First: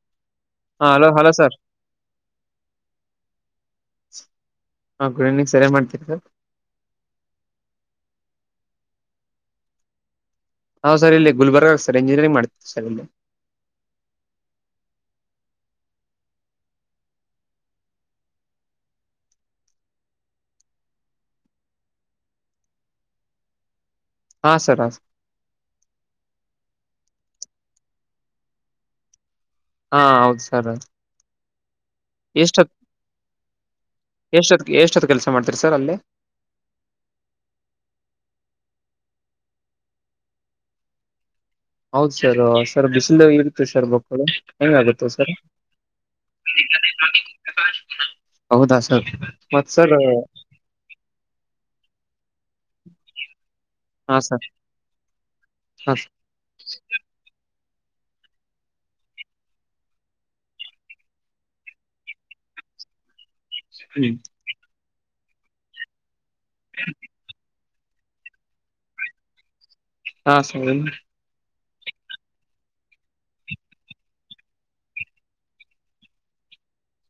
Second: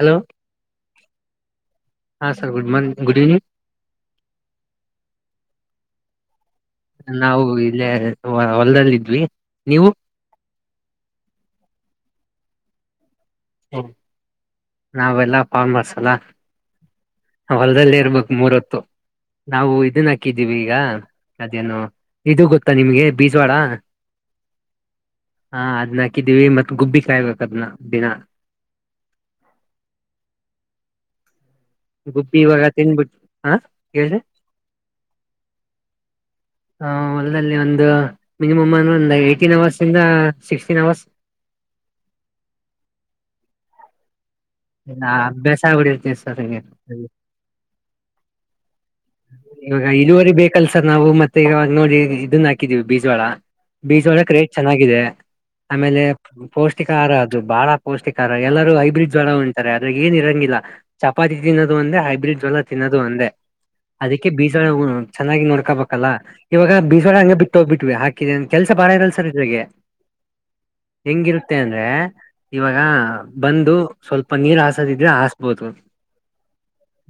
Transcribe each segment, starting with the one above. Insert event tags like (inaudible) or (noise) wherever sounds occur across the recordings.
Hello ಹಾ hello hello sir. ಹಾಂ sir good morning good evening. ಹಾ ಗುಡ್ ಈವ್ನಿಂಗ್ ಸರ್ ಎನ್ ಮಾಡ್ತೀರ. ನಾವು ಇಲ್ಲೇ ಹೊಲದಲ್ಲಿದ್ವಿ ನೀವು. ನಾವ್ ಸರ್ ಇಲ್ಲಿ ಗುಲ್ಬರ್ಗಾಗ ಸರ್ ಇಂಜಿನಿಯರಿಂಗ್ ಮಾಡ್ತವಿ ಸರ್ ಇಲ್ಲಿ. ಹ್ಮ ನಾವೆಲ್ಲಾ ಪಾನ್ ಮಸಾಲ. ಹೊಲದಲ್ಲೇ ಇರ್ಬೇಕು ಮೂರ್ಹೊತ್ತು ನಾವು ಇದನ್ ಹಾಕಿದೀವಿ ಈಗ. ಅದೇನು ಇದು ಗೊತ್ತಾ ನಿಮ್ಗೆ ಬೀಜ್ವಾಡ. ಹಾ ಸರ್ ಹ ಸರ್. ಹಾ ಅದನ್ನ ಹಾಕಿದ್ದೀವಿ ಮತ್ ಗುಬ್ಬಿ ಕಾಯ್ಬೇಕ ಅದನ್ನ ದಿನಾ. ಹಾ ಹೌದು ಸರ್. ಗುಬ್ಬಿ ಇವಾಗ ಎಷ್ಟೊತ್ ತಿನ್ಬಿಟ್ಟು ಹಾ ಹೇಳ್ರಿ. ಏಷ್ಟೊತ್ ಕೆಲಸ ಮಾಡ್ತೀರಿ ಸರ್ ಅಲ್ಲಿ. ಹ ಹೊಲ್ದಲ್ಲಿ ಒಂದ ಮಿನಿಮಮ್ ಅಂದ್ರ ಒಂದ್ ಏಟೀನ್ ಅವರ್ಸಿಂದ ಸಿಕ್ಸ್ಟೀನ್ ಅವರ್ಸ್. ಹೌದ್ ಸರ್ ಸರ್ ಬಿಸಿಲು ಇರುತ್ತ ಸರ್ ಬಕ್ಕಳ. ಇಲ್ಲಾ ಅಭ್ಯಾಸಾಗ್ಬಿಟರ್ತೆ ಸರ್. (unintelligible) ಹೌದಾ ಸರ್ ಮತ್ ಸರ್. ಕೆಲ್ಸರ್ ನಾವು ಮತ್ತೆ ಇವಾಗ ನೋಡಿ ಇದನ್ನಾ ಹಾಕಿದೀವಿ ಬೀಜ್ವಾಳ ಹಾ ಬೀಜ್ವಾಳಕ ಸರ್ ರೇಟ್ ಚೆನ್ನಾಗಿದೆ ಹಾ ಆಮೇಲೆ ಪೌಷ್ಟಿಕಹಾರ ಅದು ಬಹಳ ಪೌಷ್ಟಿಕಹಾರ ಎಲ್ಲರೂ ಹೈಬ್ರಿಡ್ ಜೋಳ ಉನ್ನತರೆ ಆದ್ರೆ ಏನ್ ಇರಂಗಿಲ್ಲ ಚಪಾತಿ ತಿನ್ನೋದು ಒಂದೇ ಹೈಬ್ರಿಡ್ ಜೋಳ ತಿನ್ನೋದು ಒಂದೇ ಹ್ಮ್ ಅದಕ್ಕೆ ಬೀಜವಾಳ ಚೆನ್ನಾಗಿ ನೋಡ್ಕೋಬೇಕಲ್ಲ ಇವಾಗ ಬೀಜವಾಳ ಹಂಗೆ ಬಿಟ್ಟ ಹೋಗ ಬಿಟ್ವಿ ಹಾಕಿದೆ ಕೆಲಸ ಬಾಳ ಇರಲ್ಲ ಸರ್ ಇದ್ರಾಗೆ. ಹಾಂ ಸರ್. ಹೆಂಗಿರುತ್ತೆ ಅಂದ್ರೆ ಇವಾಗ ಬಂದು ಸ್ವಲ್ಪ ನೀರ್ ಹಾಸದಿದ್ರೆ ಹಸ್ಬೋದು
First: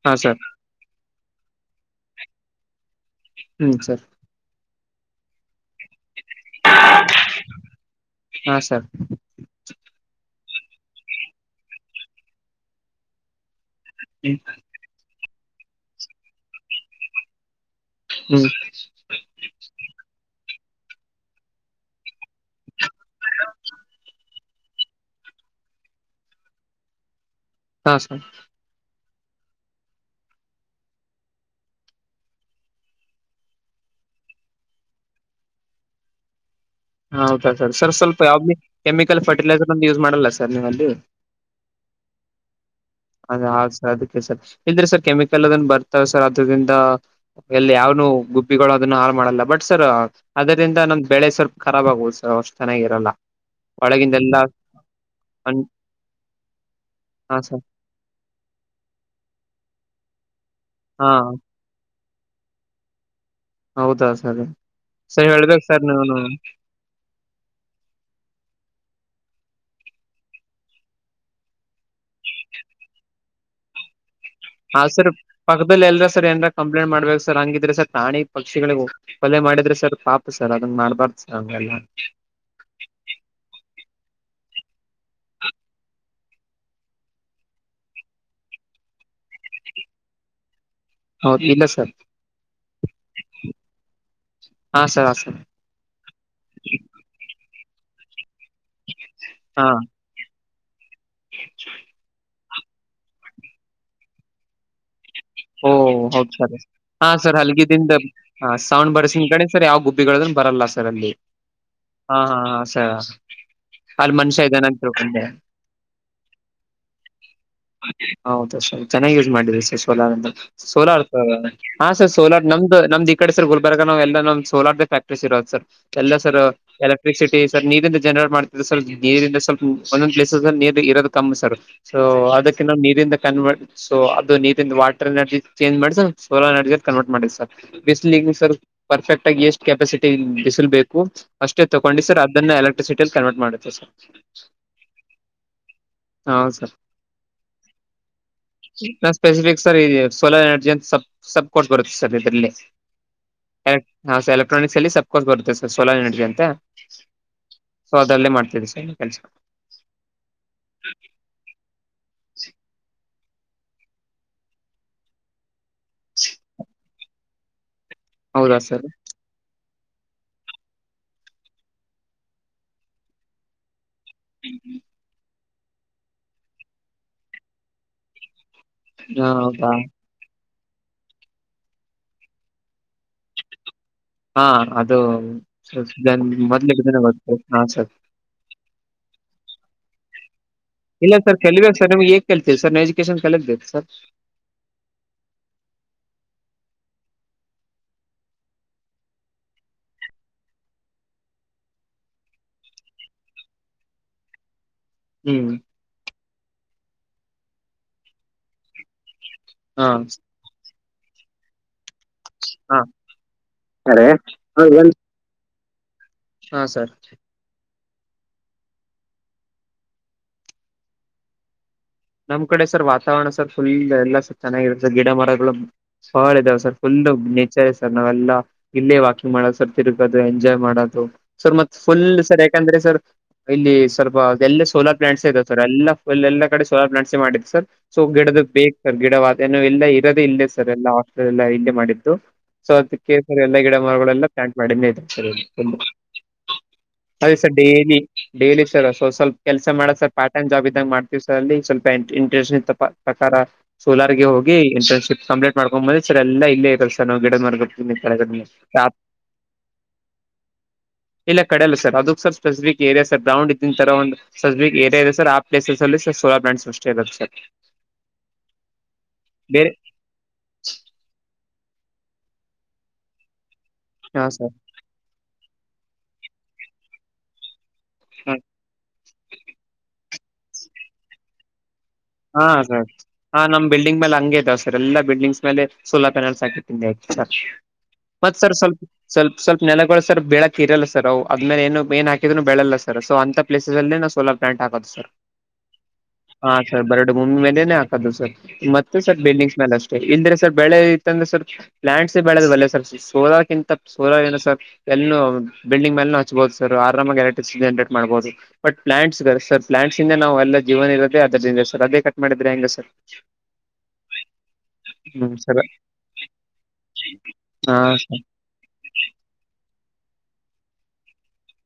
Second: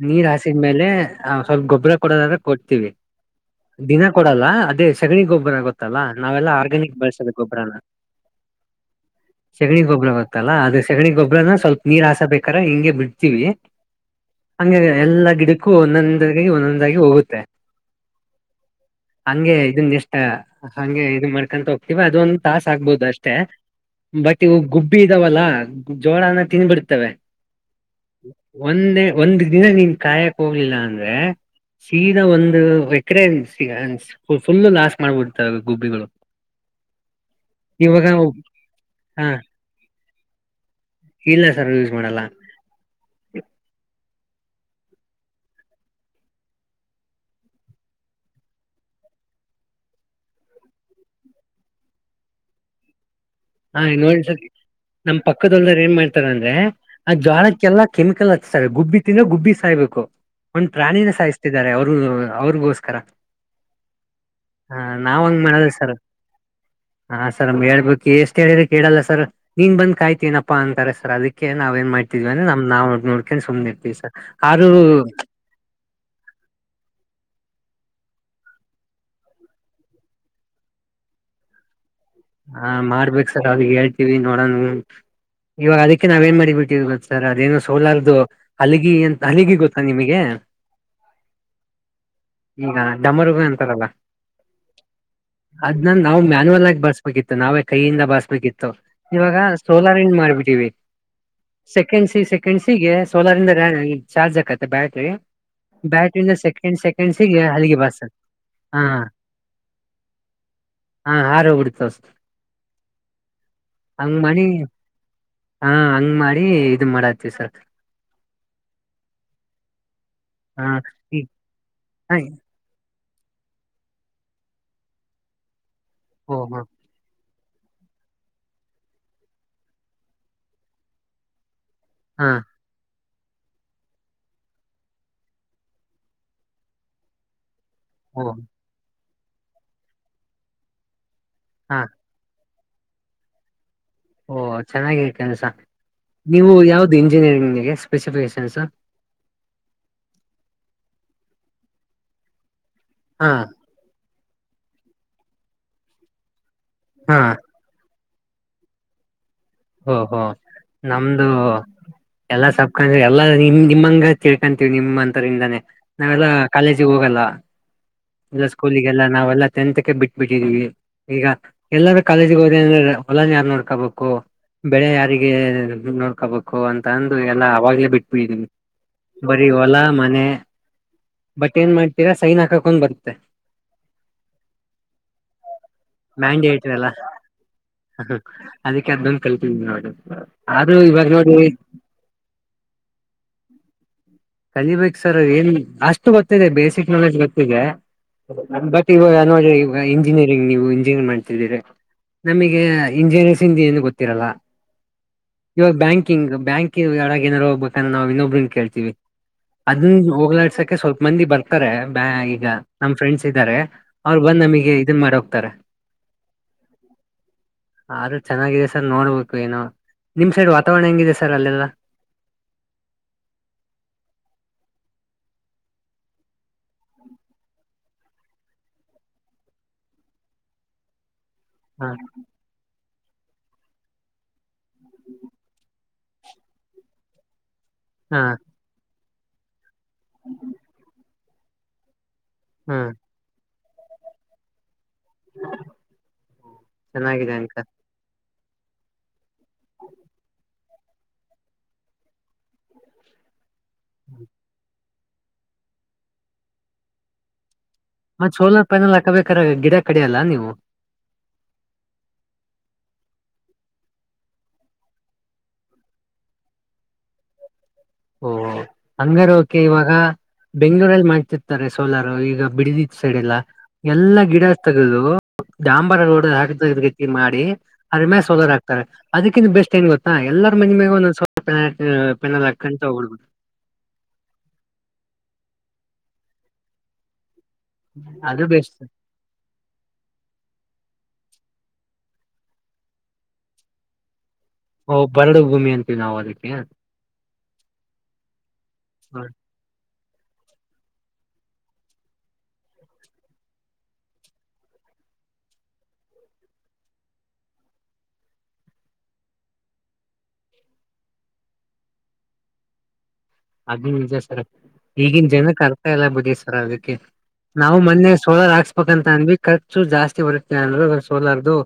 ಹಾ ನೀರ್ ಸರ್ ಹಾಸಿದ್ಮೇಲೆ ಸ್ವಲ್ಪ ಗೊಬ್ಬರ ಕೊಡೋದಾದ್ರೆ ಕೊಡ್ತೀವಿ ಹ್ಮ್ ಸರ್ ದಿನ ಕೊಡಲ್ಲ ಅದೇ ಸಗಣಿ ಗೊಬ್ಬರ ಗೊತ್ತಾ ಲ್ಲ ನಾವೆಲ್ಲಾ ಆರ್ಗ್ಯಾನಿಕ್ ಬಳ್ಸೋದ ಗೊಬ್ಬರನ ಹಾ ಸರ್ ಸಗಣಿ ಗೊಬ್ಬರ ಗೊತ್ತಲ್ಲ ಅದೆ ಸಗಣಿ ಗೊಬ್ಬ್ರನ ಸ್ವಲ್ಪ ನೀರ್ ಹಸ ಬೇಕಾರೆ ಹಿಂಗೆ ಬಿಡ್ತೀವಿ (inaudible) ಹಂಗೆ ಎಲ್ಲಾ ಗಿಡಕ್ಕೂ ಒಂದೊಂದಾಗಿ ಒಂದೊಂದಾಗಿ ಹೋಗುತ್ತೆ. ಹ್ಮ್ ಹಂಗೆ ಇದನ್ ಇಷ್ಟ ಹಂಗೆ ಇದು ಮಾಡ್ಕೊಂತ ಹೋಗ ಇವ ಅದೊಂದ ತಾಸ ಆಗ್ಬೋದು ಅಷ್ಟೇ ಬಟ್ ಗುಬ್ಬಿ ಇದಾವಲ್ಲಾ ಜೋಳನ ತಿನ್ಬಿಡ್ತವೆ. ಹಾಂ ಸರ್. ಒಂದೇ ಒಂದ್ ದಿನ ನೀನ್ ಕಾಯಕ್ ಹೋಗ್ಲಿಲ್ಲ ಅಂದ್ರೆ ಸೀದಾ ಒಂದು ಎಕರೆ ಫುಲ್ಲು ಲಾಸ್ ಮಾಡ್ಬಿಡ್ತವೆ ಗುಬ್ಬಿಗಳು. ಹ ಹೌದಾ ಸರ್ ಸರ್ ಇವಾಗ ಸ್ವಲ್ಪ ಯಾವಬಿ ಕೆಮಿಕಲ್ ಹಾ ಫರ್ಟಿಲೈಸರ್ ಅನ್ನ ಯೂಸ್ ಮಾಡಲ್ಲ ಸರ್ ನೀವಲ್ಲಿ. ಇಲ್ಲ ಸರ್ ಯೂಸ್ ಮಾಡಲ್ಲ. ಅದ ಹಾ ಸರ್ ಅದಕ್ಕೆ ಸರ್ ಇಲ್ದಿರೆ ಸರ್ ಕೆಮಿಕಲ್ ಅದನ್ ಬರ್ತಾವ ಸರ್ ಅದರಿಂದ ಎಲ್ಲಿ ಯಾವನು ಗುಬ್ಬಿಗಳು ಅದನ್ನ ಹಾಳ ಮಾಡಲ್ಲ ಬಟ್ ಸರ್ ಅದರಿಂದ ನಂದ್ ಬೆಳೆ ಸ್ವಲ್ಪ ಖರಾಬ್ ಆಗವು ಸರ್ ಅಷ್ಟು ಚೆನ್ನಾಗಿ ಇರಲ್ಲ. ಹಾ ನೋಡ್ಸ ನಮ್ ಪಕ್ಕದ ಹೊಲದವ್ರು ಏನ್ ಮಾಡ್ತಾರ ಅಂದ್ರೆ ಆ ಹಾ ಜೋಳ ಸರ್ ಕೆಲ್ಲ ಕೆಮಿಕಲ್ ಹಚ್ತಾರೆ ಗುಬ್ಬಿ ತಿಂದ್ರೆ ಗುಬ್ಬಿ ಸಾಯ್ಬೇಕು ಒಂದ್ ಹಾ ಪ್ರಾಣಿನ ಸೈಸ್ತಿರ್ತಾರೆ ಅವರುನೂ ಅವ್ರಗೋಸ್ಕರ. ಹೌದಾ ಸರ ಸರ ಹೇಳಳ್ಬೇಕ ಸರ್ ನೀವುನು. ಹಾ ಸರ್ ಹೇಳ್ಬೇಕು ಎಷ್ಟ್ ಹೇಳಿದ್ರೆ ಕೇಳಲ್ಲ ಸರ್ ನೀನ್ ಬಂದ ಕಾಯ್ತನಪ್ಪ ಅಂತರೆ ಸರ್ ಅದಕ್ಕೆ ನಾವ ಎನ್ ಮಾಡ್ತಿದ್ವಿ ಅ ನಮ್ ನಾವ್ ನೋಡ್ಕೊಂಡ ಸುಮ್ನ್ ಇರ್ತೀವಿ ಸರ್. ಆದ್ರೂ ಹಾ ಸರ್ ಪಕ್ಕದದಲ್ಲಿ ಎಲ್ರ ಸರ್ ಏನಾರ ಕಂಪ್ಲೇಂಟ್ ಮಾಡ್ಬೇಕು ಸರ್ ಹಂಗಿದ್ರ ಸರ್ ಪ್ರಾಣಿ ಪಕ್ಷಿಗಳಿಗ ಕೊಲೆ ಮಾಡಿದ್ರೆ ಸರ್ ಪಾಪ ಸರ್ ಅದನ್ನ ಮಾಡ್ಬಾರ್ದು ಸರ್ ಹಂಗೆಲ್ಲ. ಹಾ ಮಾಡ್ಬೇಕೇಕ್ ಸರ್ ಅವ್ರಿಗೆ ಹೇಳ್ತೀವಿ ನೋಡೋಣ. ಇವಾಗ ಅದಕ್ಕೆ ನಾವ ಏನ್ ಮಾಡಿಬಿಟ್ಟೀವಿ ಗೊತ್ತ ಸರ್ ಅವರ್ ಏನೋ ಸೋಲಾರದು ಹಲ್ಲಿಗಿ ಎಂತ ಹಲ್ಲಿಗೆ ಗೊತ್ತಾ ನಿಮಗೆ ಹೌದು ಇಲ್ಲ ಸರ್ ಈಗ ಡಮರುಗ ಅಂತಾರಲ್ಲ ಹಾ ಸರ್ ಹಾ ಸರ್ ಅದನ್ನ್ ನಾವ ಮ್ಯಾನಯುವಲ್ ಆಗಿ ಬರ್ಸ್ಬೇಕಿತ್ತು ನಾವೇ ಕೈಯಿಂದ ಬಸ್ಬೇಕಿತ್ತು ಇವಾಗ ಹಾ ಸೋಲಾರ್ ಇನ್ ಮಾಡ್ಬಿಟ್ಟವಿ ಸೆಕೆಂಡ್ ಸಿ ಸೆ ಕೆಂಡ್ ಸ್ಸಿಗೆ ಸೋಲಾರಿಂದ ಚಾರ್ಜ್ ಆಕತ್ತೆ ಬ್ಯಾಟ್ರಿ. ಹೂ ಓ ಹೌದ ಬ್ಯಾಟ್ರಿಯಿಂದ ಸರ್ ಸೆಕೆಂಡ್ ಹಾ ಸರ್ ಸೆಕೆಂಡ್ಸಿಗೆ ಹಲ್ಲಿಗ ಹಲ್ಲಿಗೆ ದಿಂದ ಬಾರ್ಸ ಹಾ ಸೌಂಡ್ ಬರ್ಸನ್ ಕಡೆ ಸರ್ ಯಾವ ಗುಬ್ಬಿಗಳನ್ ಬರಲ್ಲ. ಸರ್ ಅಲ್ಲಿ ಹಾ ಹಾರೋಗ ಬಿಡ್ತಾವ್ ಸರ್. ಹಾ ಹಾ ಹ ಸರ್. ಅಲ್ಲಿ ಹಂಗ ಮಾಡಿ ಮನುಷ್ಯ ಇದ್ದಾನೆ ಅಂತ ತಿಳ್ಕೊಂಡೆ ಹಾ ಹಂಗ ಮಾಡಿ ಇ ಮಾಡತ್ತವಿ ಸರ್. ಹೌದ ಸ ಚೆನ್ನಾಗಿ ಯೂಸ್ ಮಾಡಿದ್ರ ಸ ಸೋಲಾರ್ ಅಂದ ಹಾ ಸೋಲಾರ್ ಈ ಅ ಹಾ ಸರ್ ಸೋಲಾರ್ ನಮ್ದ ನಮ್ದ ಈ ಕಡೆರ್ ಗುಲ್ಬರ್ಗ ನಾವ್ ಎಲ್ಲ ನಮ್ದ್ ಸೋಲಾರ್ದ ಫ್ಯಾಕ್ಟ್ರೀ ಸಿ ಇರೋದು ಸರ್. ಎಲ್ಲ ಓ ಸರ್ ಹ ಎಲ್ ಎಟಿ ಸರ್ ನೀರಿಂದ ಜನರೇಟ್ ಮಾಡ್ತ ನೀರಿಂದ ಸ್ವಲ್ಪ ಒಂದೊಂದ ಪ್ಲೇಸ್ ನೀ ಇರೋದು ಕಮ್ಮ ಸರ್. ಸೊ ಹಾ ಅದಕ್ಕ ನಾವ ನೀರಿಂದ ಕನ್ವರ್ಟ್ ಸೊ ಅದು ನೀ ವಾಟರ್ ಎನರ್ಜಿ ಚೇಂಜ ಮಾಡ ಸೋಲರ್ ಎನರ್ಜಿ ಅ ಕನ್ವರ್ಟ್ ಮಾಡ್ ಸರ್ ಬಿಸ ಓ ಸರ್. ಪರ್ಫೆಕ್ಟ್ ಆಗಿ ಎಷ್ಟ ಕೆಪಾಸಿಟಿ ಬಿಸಿಲ್ಬೇಕು ಅಷ್ಟೇ ಹಾ ತಗೊಂಡಿ ಸರ್ ಅದನ್ನ ಎಲೆಕ್ ಟೇಲ್ ಕನ್ವರ್ಟ್ ಮಾಡುತ್ತೆ ಸರ್. ಓ ಚೆನ್ನಾಗಿ ಕೆಲ್ಸ ಹಾ ನೀವು ಸರ್ ಯಾವ್ದ ಇಂಜಿನಿಯರಿಂಗ್ಗೆ ಸ್ಪೆಸಿಫಿಸೆಶನ್ಸ್. ನಾ ಸ್ಪೆಸಿಫಿಕ್ ಸರ್ ಈ ಸೋಲಾರ್ ಎನರ್ಜಿ ಅಂತ ಸ ಸಬ್ ಕೊಟ್ ಬರುತ್ತೆ ಸರ್ ಇದ್ರಲ್ಲಿ. ಹಾ ಎಲೆಕ್ ಹ ಸರ್ ಎಲೆಕ್ಟ್ರಿಕ್ ಅಲ್ಲಿ ಸಬ್ಕೋರ್ಸ್ ಬತ್ತೆ ಸರ್ ಸೋಲಾರ್ ಎನರ್ಜಿ ಅಂತ. ಹ್ಮಾ ಸೊ ಅದಲ್ಲೇ ಮಾಡ್ತಿದ ಸ ಕೆಲ್ಸ. ಓಹೋ ನಮ್ದು ಎಲ್ಲ ಸಪ್ಕ ಎಲ್ಲ ನಿ ನಿಮ್ಮಂಗ ತಿಳ್ಕೊಂತೀವಿ ನಿಮ್ಮ ಅಂತರರಿಂದಾನೇ ನಾವೆಲ್ಲ ಕಾಲೇಜಿಗ ಹೋಗಲ್ಲ. ಇ ಹೌದಾ ಸರ್ ಸ್ಕೂಲಿಗ ಎಲ್ಲ ನಾವೆಲ್ಲ ಟೆಂತ್ಕ ಬಿಟ್ಟಬಿಟ್ಟಿದೀವಿ. ಈಗ ಎಲ್ಲಾರ ಕಾಲೇಜಿಗೆ ಹೋದ ಅಂದ್ರೆ ಹೊಲಾನ ಯಾರ ನೋಡ್ಕೋಬೇಕು. ಬೆಳೆ ಯಾರಿಗೆ ನೋಡ್ಕೋಬೇಕು ಅಂತ ಅಂದ ಎಲ್ಲ ಅವಾಗೆ ಬಿಟ್ಬಿಟ್ಟಿದೀನಿ. ಹ ಬರಿ ಹೌದಾ ಹೊಲಾ ಮನೆ ಬಟ್ ಏನ್ ಮಾಡ್ತೀರಾ ಸೈನ್ ಹಾಕಕೊಂದ ಬರುತ್ತೆ. ಹಾ ಅದು ಮ್ಯಾಂಡೇಟ್ ಮೊದ್ಲ ಎಲ್ಲ ಬಿದ್ರೆ ಗೊತ್ತು ಹಾ ಸರ್. ಅದಕ್ಕೆ ಅಂದ ಕಲ್ಪಿದವಿ ನೋಡಿ ಆದ್ರ ಇವಾಗ ನೋಡಿ ಕೇತೀವಿ ಸರ್ ನ ಎಜುಕೇಶನ್ ಕಲಿತಿ ಸರ್. ಕಲಿಬೇಕ ಸರ್ ಏನ್ ಅಷ್ಟು ಗೊತ್ತಿದೆ ಬೇಸಿಕ್ ನಾಲೆಜ್ ಗೊತ್ತಿದೆ. ನನ್ನ ಬಗ್ಗೆ ಇವಾಗ ನೋ ಈ ಇಂಜಿನಿಯರಿಂಗ್ ನೀವು ಇಂಜಿನಿಯರಿಂಗ್ ಮಾಡ್ತಿದ್ದೀರ. ನಮಗೆ ಇಂಜಿನಿಯರ್ಸ ಇಂದ ಏನು ಗೊತ್ತಿರಲ್ಲ. ಹ್ಮ. ಇವಾಗ ಬ್ಯಾಂಕಿಂಗ್ ಬ್ಯಾಂಕಂಗ್ ರಗ ಏನಾರ ಹೋಗ್ಬೇಕಂದ್ರ ನಾವ ಇನ್ನಬ್ರ ಕೇಳ್ತೀವಿ. ಹಾ ಅದನ್ನ ಹೋಗ್ಲಾಡ್ಸಕ್ಕೆ ಸ್ವಲ್ಪ ಮಂದಿ ಬರ್ತ ಗ್ತಾರೆ ಬ ಈಗ ಹಾ ನಮ್ ಫ್ರೆಂಡ್ಸ್ ಇದ್ದಾರೆ ಅರೆ ಅವ್ರ ಬಂದ್ ನಮಗೆ ಇದ ಮಾಡ ಹೋಗ್ತಾರೆ. Show sir. ಆದ್ರೂ ಚೆನ್ನಾಗಿದೆ ಸರ್ ನೋಡ್ಬೇಕು ಇನ್ನು ನಿಮ್ ಸೈಡ್ ವಾತಾವರಣ ಹೆಂಗಿದೆ ಸರ್ ಅಲ್ಲೆಲ್ಲ. ನಮ್ಮ ಕಡೆ ಸರ್ ವಾತಾವರಣ ಸರ್ ಫುಲ್ ಎಲ್ಲ ಸರ್ ಚೆನ್ನಾಗಿರತ್ತೆ ಗಿಡ ಮರಗಳು. ಫಾಳ ಇದಾವ ಸರ್ ಫುಲ್ ನೇಚರ್ ಇದೆ ಸರ್ ನಾವೆಲ್ಲ ಇಲ್ಲೇ ವಾಕಿಂಗ್ ಮಾಡದು ಸರ್ ತಿರುಗೋದು ಎಂಜಾಯ್ ಮಾಡೋದು ಸರ್ ಮತ್ತ ಹ ಫುಲ್ ಸರ ಯ ಯಾಕಂದ್ರೆ ಸರ್ ಇಲ್ಲಿ ಸ್ವಲ್ಪ ಎಲ್ಲಾ ಸೋಲಾರ್ ಪ್ಲಾಂಟ್ಸ್ ಇದೆ ಸರ್ ಎಲ್ಲಾ ಫುಲ್ ಎಲ್ಲ ಕಡೆ. ಸೋಲಾರ್ ಪ್ಲಾಂಟ್ಸ್ ಮಾಡಿದ್ ಸರ್ ಸೊ ಹಾ ಗಿಡದ ಬೇಕ್ ಸರ್ ಗಿಡವ ಏ ಎಲ್ಲಾ ಇರದೆೇ ಇಲ್ಲ ಸರ್ ಎಲ್ಲ ದೆಲ್ಲ ಇಲ್ಲೇ ಮಾಡಿದ್ದು ಸೊ ಹ್ಮ್ ಅದು ಕೇಸರ್ ಎಲ್ಲಾ ಗಿಡ ಮರಗಳೆಲ್ಲ ಪ್ಲಾಂಟ್ ಮಾಡಿದೇ ಇದ ಹಾ ಸ ಚೆನ್ನಾಗಿದೆ ಡೈಲಿ ಸರ್ ಅಂಕ ಡೇಲಿ ಡೇಲಿ ಸರ್ ಸ್ವಲ್ಪ ಕೆಲಸ ಮಾಡ ಸರ್ ಪಾರ್ಟ್ ಟೈಮ್ ಜಾಬ್ ಇದ್ದಾಗ ಮಾಡ್ತೀವಿ ಸರ್ ಅಲ್ಲಿ ಸ್ವಲ್ಪ ಇಂಟ್ರೆಸ್ಟ್ ಇತ್ತಪಾ ಪ್ರಕಾರ ಸೋಲಾರ್ಗೆ ಹೋಗಿ ಇಂಟರ್ನ್ಶಿಪ್ ಕಂಪ್ಲೀಟ್ ಮಾಡ್ಕೊಂದ ಬಂದ ಸರ್ ಎಲ್ಲೇ ಇದೆ ಸರ್ ನ ಗಿಡದ ಮರ್ಗಳು. ಆ ಸೋಲರ್ ಪ್ಯಾನಲ್ ಹಾಕ್ಬೇಕಾರ ಗಿಡ ಕಡಿಯಲ್ಲ ನೀವು ಇಲ್ಲ ಕಡೆಯಲ್ಲ ಸರ್ ಅದಕ್ಕೆ sir specific area sir ground ಇದಿನ ತರ ಒಂದ ಸ್ಪೆಸಿಕ್ ಏರೀಯಾ ಇದೆ ಸ ಆ ಪ್ಲೇಸಲ್ಲಿ ಸೋಲಾ ಪ್ಲಾಂಟ್ಸ್ ಅಷ್ಟೇ ಇರೋದ ಸರ್. ಓಹ ಹಂಗಾರ ಓಕೆ ಬೇರೆ ಇವಾಗ ಬೆಂಗಳೂರಲ್ಲಿ ಮಾಡ್ತಿರ್ತಾರೆ ಸೋಲಾರು ಈಗ ಬಿಡಿದಿ ಸೈಡ್ ಎಲ್ಲಾ ಎಲ್ಲಾ ಹಾ ಗಿಡ ಸರ್ ತೆಗೆದು ಡಾಂಬರ ರೋಡ್ ಹಾಕ ಗತಿ ಮಾಡಿ ಅದರಮ್ಯಾಲ್ ಹಾ ಸೋಲರ್ ಆಗ್ತಾರೆ ಅದಕ್ಕಿಂದು ಬೆಸ್ಟ್ ಏನ್ ಗೊತ್ತಾ ಎಲ್ಲರ ಮನಿ ಮ್ಯಾಗೂ ಒಂದಂದು ಸೋಲಾರ್ ಪೆನಲ್ ಹಾಕ್ದರೆ. ಹ ನಮ ಬಿಲ್ಡಿಂಗ್ ಮೇಲೆ ಹಂಗೆ ಇದಾವ ಸರ್ ಎಲ್ಲ ಬಿಲ್ಡಿಂಗ್ಸ್ ಮೇಲೆ ಸೋಲಾರ್ ಪ್ಯಾನಲ್ಸ್ ಹಾಕ್ ಇಟ್ಟಿದಾರೆ ಸರ್ ಮತ್ ಅದು ಸರ್ ಸ್ವಲ್ಪ ಬೆಸ್ಟ್ ಸ್ವಲ್ಪ ಸ್ವಲ್ಪ ನೆಲಗಳು ಸರ್ ಬೆಳಕ್ಕ ಇರಲ್ಲ ಸರ್ ಅವ್ ಅದರ ಮೇಲೆ ಏನು ಏನ್ ಹಾಕಿದ್ರು ಬೆಳಲ್ಲ ಸರ್ ಸೊ ಅಂತ ಪ್ಲೇಸ ಅಲ್ಲೆ ನಾವ್ ಸೋಲಾರ್. ಪ್ಲಾಂಟ್ ಹಾಕೋದು ಓ ಸರ್ ಬರಡು ಭೂಮಿ ಅಂತೀವಿ ನಾವು ಅದಕ್ಕೆ. ಹಾ ಸರ್ ಬರಡು ಭೂಮಿ ಮೇಲೆನೇ ಹಾಕದು ಸರ್ ಮತ್ತೆ ಸರ್ ಬಿಲ್ಡಿಂಗ್ಸ್ ಮೇಲೆ ಅಷ್ಟೇ ಇಲ್ದಿರೆ ಸರ್ ಬೆಳೆ ಇತ್ತಂದ್ರೆ ಸರ್ ಪ್ಲಾಂಟ್ಸ್ ಬೆಳೆಲ್ವಲ್ಲ ಸರ್ ಸೋಲಾರ ಕಿಂತ ಸೋಲರ್ ಏನು ಸರ್ ಎಲ್ಲೂ ಬಿಲ್ಡಿಂಗ್ ಮೇಲೂ ಹಚ್ಬಹುದು ಸರ್ ಆರಾಮಾಗಿ ಎಲೆಕ್ಟ್ರಿಸಿಟಿ ಜನ್ರೇಟ್ ಮಾಡ್ಬಹುದು ಬಟ್ ಪ್ಲಾಂಟ್ಸ್ ಇದ್ದಾವೆ ಸರ್ ಪ್ಲಾಂಟ್ಸ್ ಇಂದನೇ ನಾವು ಎಲ್ಲ ಜೀವನ ಇರೋದ ಅದರಿಂದ ಸರ್ ಅದೇ ಕಟ್ ಮಾಡಿದ್ರೆ ಹೆಂಗ ಸರ್. ಅದು ನಿಜ ಸರ್ ಈಗಿನ್ ಹ್ಮ್ ಜನ ಸರ್ ಅರ್ತಾ ಇಲ್ಲ ಬಿಡಿ ಸರ್ ಅದಿಕ್ಕೆ. ನಾವು ಹಾ ಮೊನ್ನೆ ಸೋಲಾರ್ ಹಾಕ್ಸ್ಬೇಕಂತ ಅಂದ್ವಿ ಖರ್ಚು ಜಾಸ್ತಿ ಬರುತ್ತೇ ಅಂದರು ಸೋಲರ್ದು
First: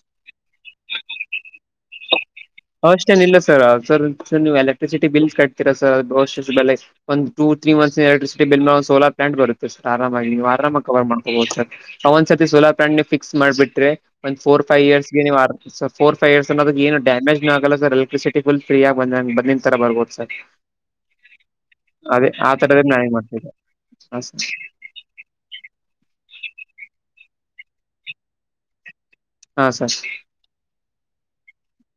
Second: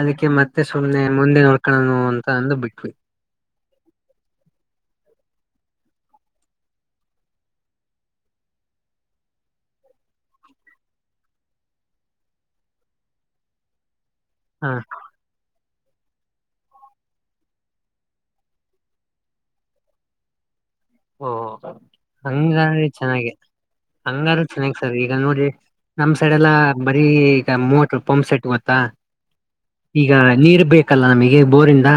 ಅದಕ್ಕೆ ಮತ್ತೆ ಸುಮ್ನೆ ಮುಂದೆ ನೋಡ್ಕೋಣ ಅಂತ ಅಂದು ಬಿಟ್ವಿ. ಅಷ್ಟನ್ ಇಲ್ಲ ಸರ್ ಸರ್ ನೀವು ಎಲೆಕ್ಟ್ರಿಸಿಟಿ ಬಿಲ್ಸ್ ಕಟ್ತೀರಾ ಸರ್ ಅಷ್ಟ್ ಅಷ್ಟ್ ಬೆಲೆ ಒಂದು two three months electricity bill ನ ಸೋಲಾರ್ ಪ್ಲಾಟ್ ಬರುತ್ತೆ ಸರ್ ಆರಾಮಾಗಿ ನೀವು ಅರಾಮಾಗಿ ಕವರ್ ಮಾಡ್ಕೋಬೋದು ಸರ್ ಅ ಒಂದ್ಸತಿ ಸೋಲಾರ್ ಪ್ಲಾಂಟ್ ನೀವ್ ಫಿಕ್ಸ್ ಮಾಡಬಿಟ್ರೆ ಒಂದು ಫೋರ್ ಹಾ ಫೈವ್ ಇಯರ್ಸ್ಗೆ ನೀವ್ ಅರಾಮ್ ಸರ್ ಫೋರ್ ಫೈವ್ ಇಯರ್ಸ್ ಅವರೆಗೂ ಏನೂ ಡ್ಯಾಮೇಜ್ ನೂ ಆಗಲ್ಲ ಸರ್ ಎಲೆಕ್ಟ್ರಿಸಿಟ ಫು ಫ್ರೀ ಆಗ ಬಂದ ಬಂದಿನ್ ತರ ಬರ್ಬಹುದು ಸರ್. ಓ ಅದೇ ಆ ಹಂಗಾರ ತರದೇ ನಾನೇ ಚೆನ್ನಾಗೆ ಮಾಡ್ತಿದ್ದೆ ಹಾ ಹಂಗಾರು ಸರ್ ಚೆನ್ನಾಗಿ ಸರ್ ಈಗ ನೋಡ್ರಿ ನಮ್ ಸೈಡ್ ಎಲ್ಲಾ ಬರೀ ಈಗ ಮೋಟ್ರ ಪಂಪ್ ಸೆಟ್ ಗೊತ್ತಾ ಹಾ ಸರ್ ಈಗ ನೀರ್ ಬೇಕಲ್ಲ ನಮಗೆ ಬೋರಿಂದ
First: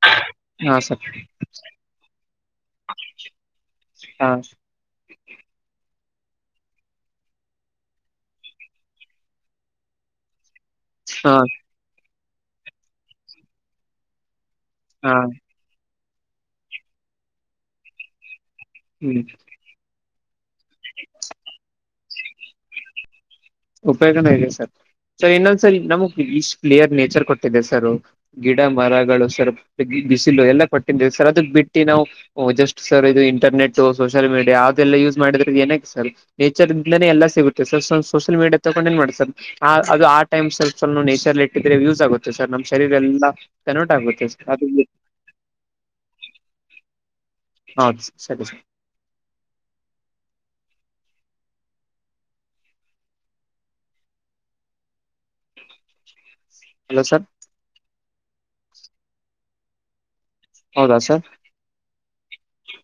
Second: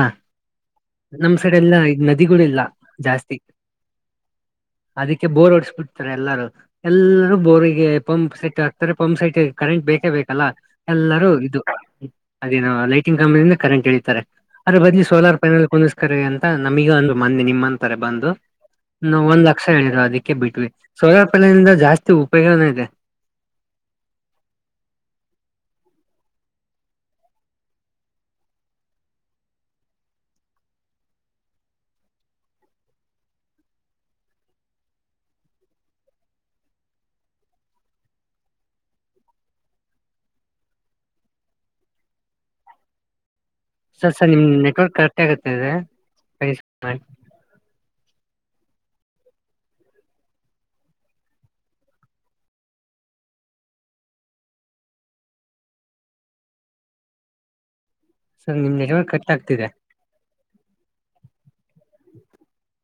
ಹಾ ಸರ್ ನಮ್ ಸೈಡೆ ಎಲ್ಲಾ ಈ ನದಿಗೊಳಿಲ್ಲ ಜಾಸ್ತಿ. ಹಾ ಅದಕ್ಕೆ ಬೋರ್ ಓಡಸ್ಬಿಡ್ತಾರೆ ಎಲ್ಲಾರು. ಎಲ್ಲರೂ ಬೋರಿಗೆ ಪಂಪ್ ಸೆಟ್ ಹಾಕ್ತಾರೆ ಪಂಪ್ ಸೆಟ್ ಕರೆಂಟ್ ಬೇಕೇ ಬೇಕಲ್ಲ ಎಲ್ಲರೂ ಹಾ ಇದು ಅದೇನು ಲೈಟಿಂಗ ಕಂಬದಿಂದ್ ಕರೆಂಟ್ ಎಳಿತಾರೆ ಅದರ ಬದ್ಲು ಹಾ ಸೋಲಾರ್ ಪ್ಯಾನೆಲ್ ಕುಂದರಿಸ್ಕೊರಿ ಅಂತ ನಮಗ ಒಂದು ಮಂದಿನಿ ನಿಮ್ಮಂತಾರೆ ಬಂದು ನೂ ಹ್ಮ್ ಒಂದ್ ಲಕ್ಷ ಹೇಳಿದ್ರು ಅದಕ್ಕೆ ಬಿಟ್ವಿ ಸೋಲಾರ್ ಪಾನೇಲಿಂದ ಜಾಸ್ತಿ ಉಪಯೋಗನೂ ಇದೆ. ಉಪಯೋಗನೂ ಇದೆ ಸರ್ ಸೊ ಇನ್ನೊಂದ್ ಸರ್ ನಮಗ್ ಇಷ್ಟ್ ಕ್ಲಿಯರ್ ನೇಚರ್ ಕೊಟ್ಟಿದೆ ಸರ್ ಗಿಡ ಮರಗಳು ಸರ್ ಬಿಸಿಲು ಎಲ್ಲಾ ಕೊಟ್ಟಿದಿವಿ ಸರ್ ಅದಕ್ ಬಿಟ್ಟಿ ನಾವು ಓ ಜಸ್ಟ್ ಸರ್ ಇದು ಇಂಟರ್ನೆಟ್ ಸೋಷಿಯಲ್ ಮೀಡಿಯಾ ಅದೆಲ್ಲ ಯೂಸ್ ಮಾಡಿದ್ರ ಏನಕ ಸರ್ ನೇಚರ್ ದಿಂದಲೇ ಎಲ್ಲ ಸಿಗುತ್ತೆ ಸೊ ಸೋಷಲ್ ಮೀಡಿಯಾ ತೊಗೊಂಡ ಏನ್ ಮಾಡೋದು ಸರ್ ಆ ಅದು ಆ ಟೈಮ್ ಸ್ವಲ್ಪಾನೂ ನೇಚರ್ ಲೇಟ ಇದ್ರೆ ಯೂಸ್ ಆಗುತ್ತೆ ಸರ್ ನಮ್ಮ್ ಶರೀರ ಎಲ್ಲ ಕನ್ವರ್ಟ್ ಆಗುತ್ತೆ ಸರ್ ಅದು. ಕರೆಕ್ಟ್ ಆಗುತ್ತಿದೆ. (unintelligible) ಹದು ಸರ್ ಸರಿ ಸರ್. Hello sir. ಸರ್ ನಿಮ್ ನನೆಟ್ವರ್ಕ್ ಕಟ್ ಆಗ್ತಿದೆ. ಹೌದಾ ಸರ್. (inaudible)